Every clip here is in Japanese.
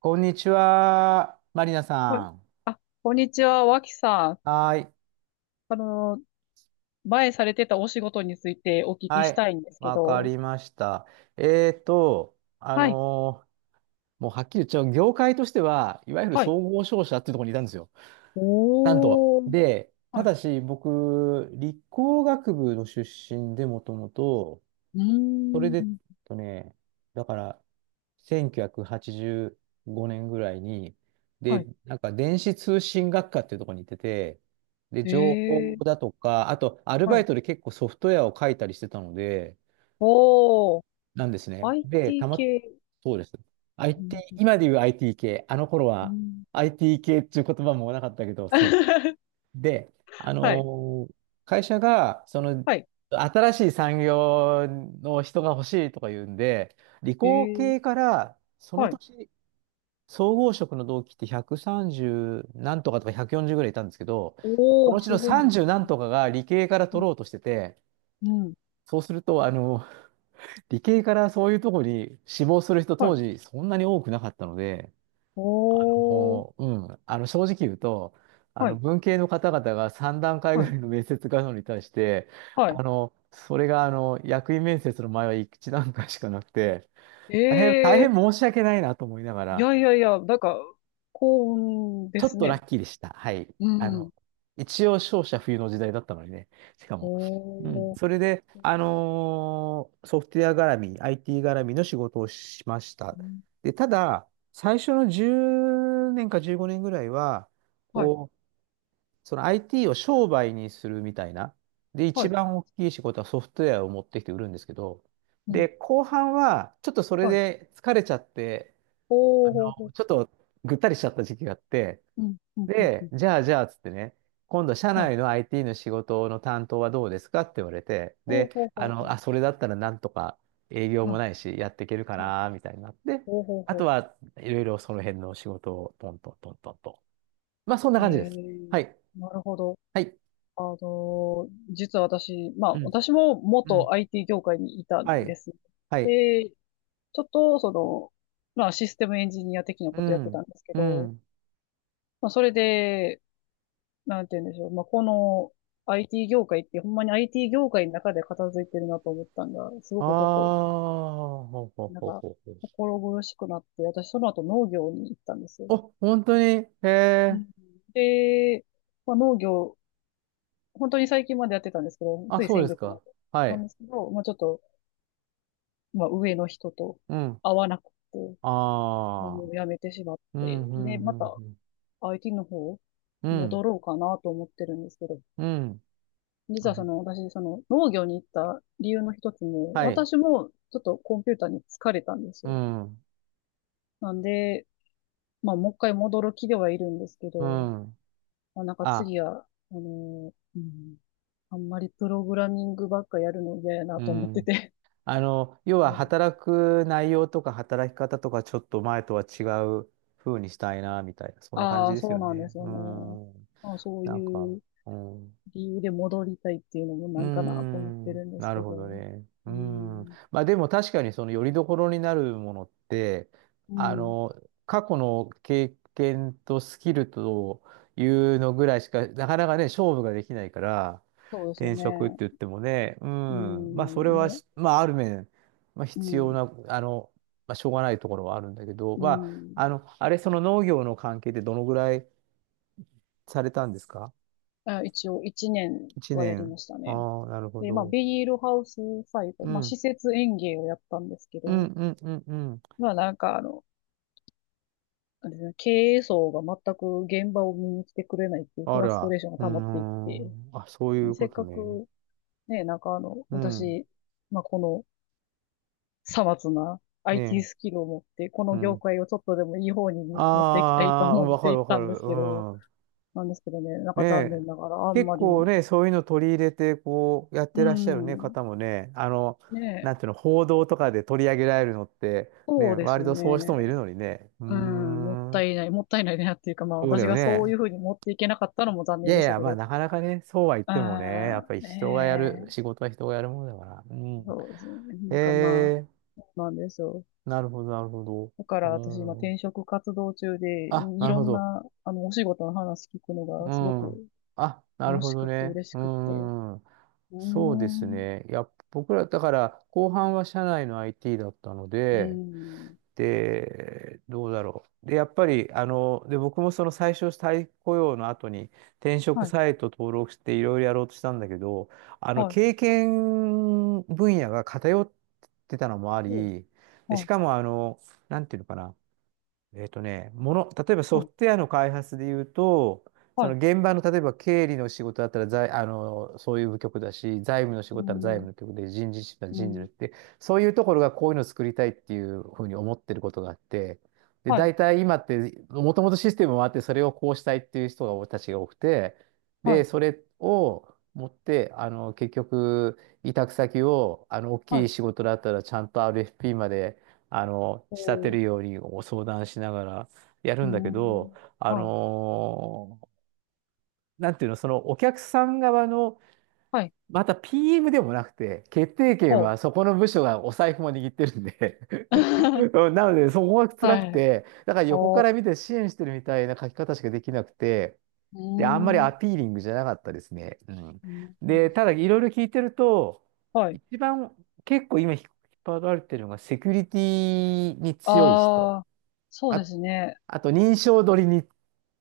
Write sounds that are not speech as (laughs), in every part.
こんにちは、マリナこさん。あ、こんにちは、脇さん。はーい。あの、前されてたお仕事についてお聞きはしい。たいんですけわかど。りました。えーと、あはい、のーもうはっきり言っちゃう、業界としては、いわゆるはい。総合商社っていうところにいたんですよ。なんと。おー、で、たはい。だし、僕、理工学部の出身で、もともと、うそれーで、ん、とね、だから、1985年ぐらいに、はで、い。なんか電子通信学科っていうところに行ってて、で、情報えー、だとか、あと、アルはバイい。トで結構ソフトウェアを書いたりしてたので、おー、なんですね。で、IT 系。そうです。う IT、ん今で言う IT 系、あの頃うは ん。 IT 系っていう言葉もなかったけど、そう、(laughs) で、はい、会社が、その、はい。新しい産業の人が欲しいとか言うんで、理え工ー、系から、そのはい。年、総合職の同期って130何とかとか140ぐらいいたんですけど、そおのー、うちすのごいね。30何とかが理系からう取ん、ろうとしてて、うん、そうすると、あの、理系からそういうとこに志望する人は当い。時そんなに多くなかったので、おー、もう、うん、あの正直言うと、あはのい、文系の方々が3段階ぐはらい、いの面接があるのに対して、はあい。のそれがあの役員面接の前は1段階しかなくて、大変、大え変ー、申し訳ないなと思いながいら、やいやいや、なんか、幸運でちょっすとラね。ッキーでした。はい。うあん。の一応、勝者冬の時代だったのにね、しかも。うん、おー。それで、ソフトウェア絡み、IT 絡みの仕事をしました。うん、で、ただ、最初の10年か15年ぐらいは、はい、こう、その IT を商売にするみたいな。で、は一い、番大きい仕事はソフトウェアを持ってきて売るんですけど、うで、ん。後半はちょっとそれはい。で疲れちゃって、おあうの、ほうほう。ちょっとぐったりしちゃった時期があって、うん。うん。うん。うで、ん。じゃあじゃあっつってね、今度社は内の い。IT の仕事の担当はどうですかって言われて、おうで、ほうあほうほの、う。あ、それだったらなんとか営業はもいないし、やっていけるかはい。な、みたいになって、おうほうあとほはいろいろその辺の仕事をトントントントンと。まあ、そんなう。感じでえす。ー、はい。なるほど。はい。実は私、まうあ、ん私もう元 ん。IT 業界にいたはんでい。す。はい。で、ちょっと、その、まあ、システムエンジニア的なこうとやってたん。んですけうど、ん。まあ、それで、なんて言うんでしょう。まあ、この IT 業界って、ほんまに IT 業界の中で片付いてるなと思ったんが、すごあくちょっと、あ、ほうほうなんほうか、ほうほう。心苦しくなって、私その後農業に行ったんですよ。お、本当にへうえ。ん。で、まあ、農業、本当に最近までやってたんですけど、あ、ついそう先です月まで。か。はなんい。ですけど、まあ、ちょっと、まあ、上の人とうん。会わなくて、あもあ。う辞めてしまっうて、ん、うん、で、まうた ん、IT の方うん。う戻ん。ろうかなと思ってるんですけど、うん実あはその私、その農業に行った理由の一つも、はい。私もちょっとコンピューターに疲れたんですうよ。ん。なんで、まあもう一回戻る気ではいるんですけうど、ん。まあ、なんかあ、次は、うん、あんまりプログラミングばっかやるの嫌やなうと思ってん。て。あの、要 (laughs) うはん。働く内容とか働き方とかちょっと前とは違う風にしたいな、みたいな。そんな感あじあ、ですそうよなんでね。すようね。ん。まあ、そうなんか、いううん。理由で戻りたいっていうのもうなーんかなと思ってん、るんですなけるほど。どね。ううーん。ん、まあでも確かにその拠り所になるものって、うあん、の、過去の経験とスキルというのぐらいしか、なかなかね、勝負ができないから、そうですよ転ね。職って言ってもね、ううん。まあそれん、はね、し、まあある面、まあう必要ん、な、あの、まあしょうがないところはあるんだけど、うまあ、あん。の、あれ、その農業の関係でどのぐらいされたんですか？ あ、一応1年 1 はやり年。ましたね。ああ、なるほで、まあ、ど。ビニールハウス最後、うまあ、ん。施設園芸をやったんですけうんど、うんうんうん。まあ、なんかあの、なんですね、経営層が全く現場を見に来てくれないっていうフあラストら、レーションがうー溜まっていって、ん。あ、そうあいのうせこっとかね。くね、なんかあの、うん。私、まあ、このさまつな IT ねスキルを持って、こえ。うの業ん。界をちょっとでもいい方に持っていきたいとああ、うん思っわかているっわかたんでる。すうけど、ん。なんですけどね、なんねか残念え。ながらあん結まり、構ね、そういうの取り入れて、こう、やっうてらっしゃるね、ん、方もね、あの、ねえ、なんていうの、報道とかで取り上げられるのって、そね、うです割よとそういう人もいるね。のにね。うーうん、もったん。いない、もったいないなっていうか、まあそうだ私よがそういね。うふうに持っていけなかったのも残い念やでいしたや、けまあ、ど。なかなかね、そうは言ってもね、やっぱりあ人がやる、あ、え仕え、事は人がやるものだから。うん。そうですね。なんかまあ、えーそうなんですよ。なるほど、なるほど。だから私今うん。転職活動中で、あ、ないるろほんど。な、あの、お仕事の話聞くのがうすごん。くあ、なる楽ほしどくってね。嬉しうくって。ん。うーそうですん、ね。いや、僕ら、だから、後半は社内の IT だったのうで、ん、で、どうだろう。で、やっぱり、あの、で、僕もその最初、再雇用の後に転職はい、サイト登録していろいろやろうとしたんだけど、あの、はい、経験分野が偏ってたのもあお、り、で、はしい、かも、あの、なんていうのかな。もの、例えばソはフい、トウェアの開発で言うと、そはのい、現場の例えば経理の仕事だったら財、あの、そういう部局だし、財務の仕う事だったら財ん、務の局で、人事室ならう人事のん、って、そういうところがこういうのを作りたいっていうふうに思ってることがあって、で、はい、大体今って、もともとシステムもあって、それをこうしたいっていう人が、たちが多くて、はで、い、それを持って、あの、結局、委託先を、あの、大はきいい、仕事だったらちゃんと RFP まで、あの、お仕立てるー、ようにご相談しながらやうるーんだけど、ん、はい、なんていうの、そのお客さん側の、はい、また PM でもなくて、決定権ほう。はそこの部署がお財布も握ってるんで (laughs) (laughs) うんなので、そこが辛はくい。て、だから横おかー、ら見て支援してるみたいな書き方しかできなくて、うで、あんまりーん。アピーリングじゃなかったですね。うん。うん、で、ただいろいろ聞いてると、はい。一番結構今引っ張られてるのがセキュリティに強い人。ああ、そうであ、すね。あと、認証取りに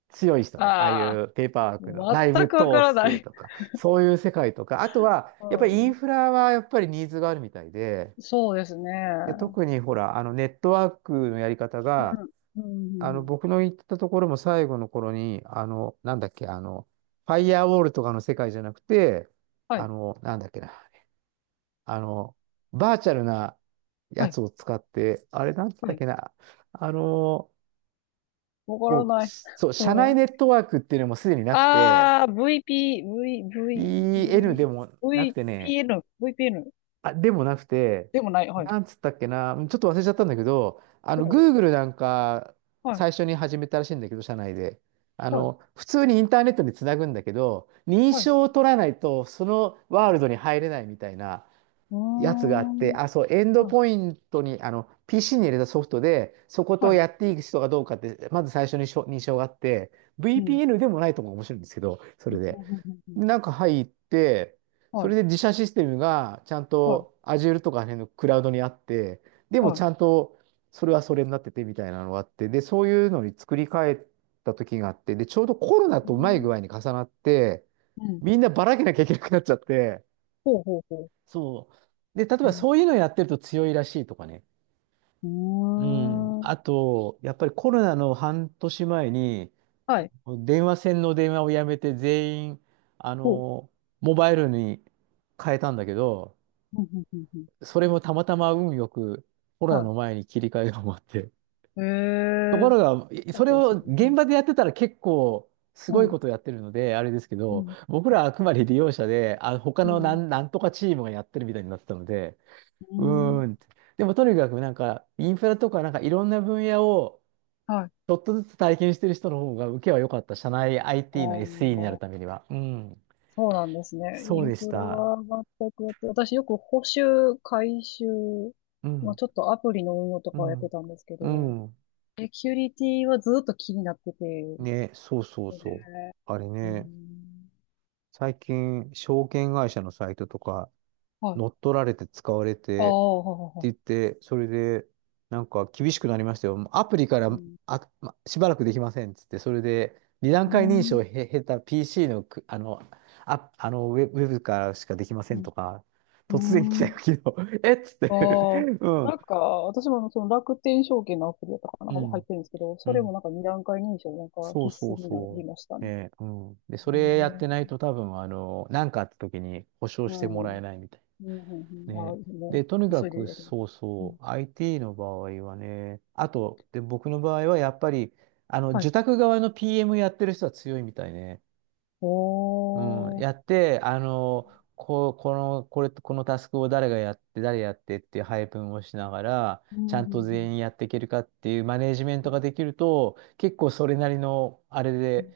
強い人ね。ああいああ、うペーパーワークの内全部くわか統らな制い。とか、そういう世界とか、あとは、うやっぱりイん。ンフラはやっぱりニーズがあるみたいで、そうですで、ね。特にほら、あの、ネットワークのやり方うが、ん。うあん。うの、ん、僕の行ったところも最後の頃に、あの、なんだっけ、あの、ファイアウォールとかの世界じゃなくて、はあい。の、なんだっけな、あの、バーチャルなやはい。つを使って、あれ、なんつっはたっい。けな、あの、わからもう、ない。(laughs) そう、社も内う。ネットワークっていうのもすでになくて、ああ、VP、V、V、EN で V、もなくてね、VPN、VPN あ、でもなくて、でもない。はない。んつったっけな、ちょっと忘れちゃったんだけど、あおの、う、 Google なんか、はい。最初に始めたらしいんだけど、社内で。あはい。の、普通にインターネットにつなぐんだけど、認はい。証を取らないと、そのワールドに入れないみたいな、うーやつがあって、ん。あ、そう、エンドはポい。イントに、あの、PC に入れたソフトで、そことはをい。やっていく人がどうかって、まず最初にしょ認証があって、うん。VPN でもないとも面白いんですけど、そうんれうで。んうんうん。でなんか入って、そはい。れで自社システムがちゃんはい。と Azure とかあの辺のクラウドにあって、でもはちい。ゃんとそれはそれになっててみたいなのがあって、で、そういうのに作り変えた時があって、で、ちょうどコロナうーとうまい具合ん。に重なって、うん。みんなばらけなきゃいけなくなっちゃって、ほうほうほそう。で、例えう。ばうん。そういうのやってると強いらしいとかね。うん。うーん。あと、やっぱりコロナの半年前に、はあい。の電話線の電話をやめて全員、あほう。の、モバイルに変えたんだけど、うん、うん、うん、うん。それもたまたま運よくコロナはの前に切り替えが終わって。い。へとこえー。ろが、あそれとですをね。う現ん。場でやってたら結構すうごいん。ことやってるので、あれですけうど、ん。僕らはあくまで利用者で、あ、他のなうん、なんとかチームがやってるみたいになってたので、ん。ううん、ーんって。でもとにかくなんか、インフラとかなんかいろんな分野をはい。あちょっとずつ体験してる人の方が受けは良かった。社内 IT の SE にあ、なるためには。うん。そうなんですね。イそうンでしフラた。が全くやって、私よく補修、改修、うまあ、ん。ちょっとアプリの運用とうかをやってん。たんですけうど、ん。セキュリティはずっと気になってて、ね、そうそうね、そう。あれうね、ん。最近、証券会社のサイトとか、はい。乗っ取られて使われあてってあ、ははは。言って、それで、なんか厳しくなりましたよ。もうアプリかうらん。しばらくできませんっつって、それで二段う階認証をん。経た PC のあの、あ、あのウェブからしかできませうんん。とか、突然来うたよ、ん。昨日。(laughs) えっつって ああ、(laughs) うん。なんか、私もあのその楽天証券のアプリだったかな、う入っん。てるんですけど、うそれもん。なんか二段階認証なんかそう必そ須うになそりましたう。ね。ね、うん。で、そへれやってないえ、と多分、あの、なんかあった時に保証うしてもん。らうえん、ないみたいな。うん、うん。ああ、ね。もで、とにう、か急いでく、やります。そううん。そう、IT の場合はね、あと、で、僕の場合はやっぱり、あの、はい。受託側の PM やってる人は強いみたいね。うん、おー。やって、あの、このタスクを誰がやって、誰やってっていう配分をしながら、うちん、ゃうんん、うと全員やん。っていけるかっていうマネージメンうトがんできると、結構それなりの、あれうで、ん、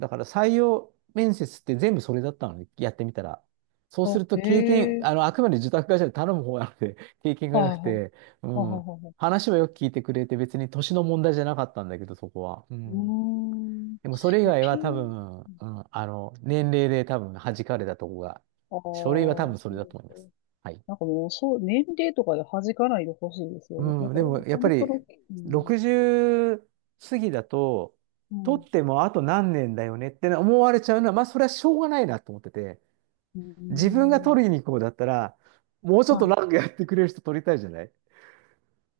だから採用面接って全部それだったのね、やってみたら。そうすあ、るとえ経験、えあの、ー。あくまで受託会社で頼む方なので、(laughs) 経験がはなくいはい。て、うはいん、はいはい。話はよく聞いてくれて、別に年の問題じゃなかったんだけど、そこは。ううーん。ん。でもそれ以え、外はピ多ン。分、うん、あの、年齢で多分弾かれたとこが、ああ、書類は多そ分それうだでとす思いか。ます。はい。なんかもう、そう、年齢とかで弾かないでほしいですよね。なんうん、か、でもやっそぱの人の、りうん、60過ぎだと、う取ん。ってもあと何年だよねって思われちゃうのは、まあそれはしょうがないなと思ってて、うー自分が取りん。に行こうだったら、もうちょっとはい。長くやってくれる人取りたいじゃない。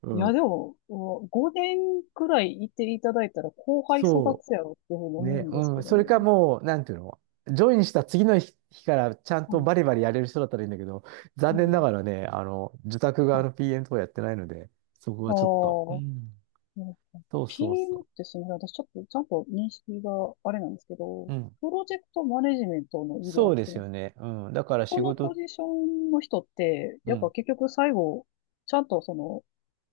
ういや、ん。でも、お5年くらいいていただいたら後輩育そつやろっていうふうにう。思うね、んですうん。けどそれかね。もう、なんていうの、ジョインした次の日からちゃんうとん。バリバリやれる人だったらいいんだけど、う残念なん。がらね、あの、受託側はの い。PM とかやってないので、そこあはちょっと。うあ、ん。うん、 そうそう PM っそてすみません。私ちょっとちゃんと認識があれなんですけど、う。うん。プロジェクトマネジメントの意味で合そっうでてすます。よね。うん。だからこ仕このポ事、ジションの人って、うやっぱん。結局最後、ちゃんとその、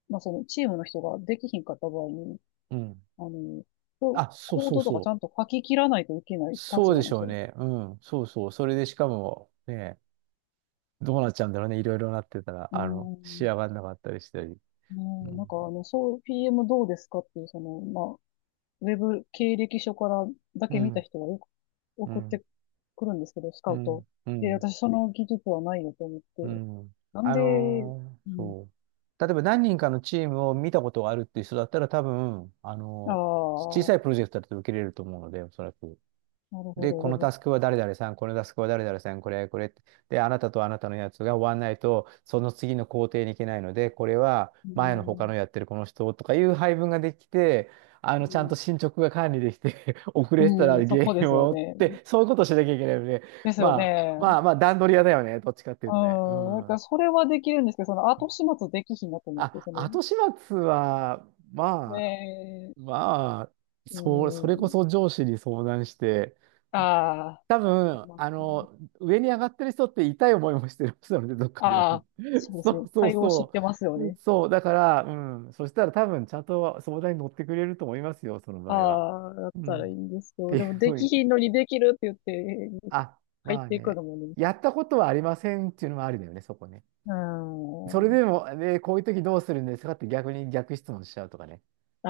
まあ、そのチームの人ができひんかった場合に、うん。あの、あ、そうコーそうドとかそちう。ゃんと書き切らないといけないそ立うで場しのょう人です。ね。うん。そうそう。それでしかも、ね、どうなっちゃうんだろうね。いろいろなってたら、うあの、ー仕ん、上がんなかったりしたり。ねうえ、なんん。かあの、そう、PM どうですかっていう、その、まあ、ウェブ経歴書からだうけ見たん。人がよくう送っん。てくるんですけど、スカうウト。ん。うで、ん私その技術はないよと思っうて。ん。なんあで、のうーん、そう。例えば何人かのチームを見たことがあるっていう人だったら多分、ああのー小あ、さいプロジェクトだと受けれると思うので、おそらく。なるほで、ど、こでのも、タスクは誰々さん、このタスクは誰々さん、これって。で、あなたとあなたのやつが終わんないと、その次の工程に行けないので、これはう前の他ん、のやってるこの人とかいう配分ができて、あの、ちゃんとう進捗が管理できて (laughs) 遅れてたらん、うん、そ原こで因すよを追っね。て、そういうことをしなきゃいけないので、ですよまあ、ね。まあまあ段取り屋だよね、どっちかっていううとね。うん、なんかん。それはできるんですけど、その後始末できひんなと思って、あ、その、後始末は、まあ、ねまあ、え、そう、そうれこん、そ上司に相談して、あ多分、あ、まあの、上に上がってる人って痛い思いもしてる人なので、どっかあ、で、ああの、あ、そう (laughs) でそすね。うそう対応知っそてますよう、ね。そう、だから、うん、そしたら多分、ちゃんと相談に乗ってくれると思いますよ、その場合は。ああ、だっうたん。っらいいんですけど、ていうでもふでうきに、ひんのにできるって言って、あ、入っまあていくね、のもね、やったことはありませんっていうのもありだよね、そこね。うそれん、あでも、ね、こういう時どうするんですかって逆に逆質問しちゃうとかね。あ、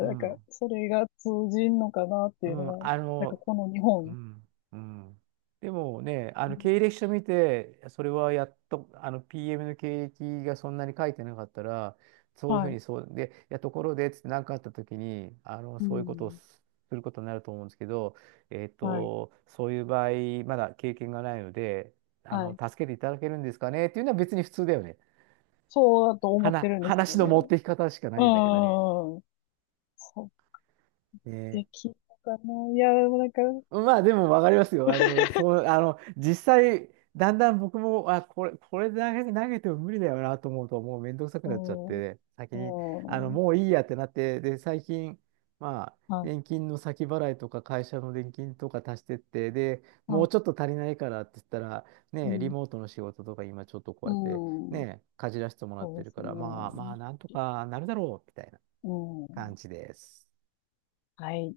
うんか、ん。それが通じんのかなってういうん、のが、あなんかの、この日う本、ん、うん。でもね、あうの経ん、歴書見て、それはやっと、あの PM の経歴がそんなに書いてなかったら、そういうふはうい、にそう、で、いや、ところで、つって何かあった時に、あの、うそういうことをん、することになると思うんですけど、えっはい、と、そういう場合、まだ経験がないので、あはの、い。助けていただけるんですかねっていうのは別に普通だよね。そうだと思ってるんですけ話どのね。持っていき方しかなういんだけどね。ん、そう、ね。できるのかな。いや、なんか、まあでも分かりますよ。あの、そう、あの、実際、だんだん僕も、あ、これ、これ投げ、投げても無理だよなと思うと、もうめんどくさくなっちゃって、先うに、あの、ん、うん。もういいやってなって、で、最近、まあ、は年金の先払いとか、会社の年金とか足してって、で、い。もはうちょっい。と足りないからって言ったら、うね、リん。モートの仕事とか、今ちょっとこううやって、ん。ね、かじらせてもらっそてうでるすから、まあまあ、ね。なんとかなるだろう、みたいなう感ん。じです。はい。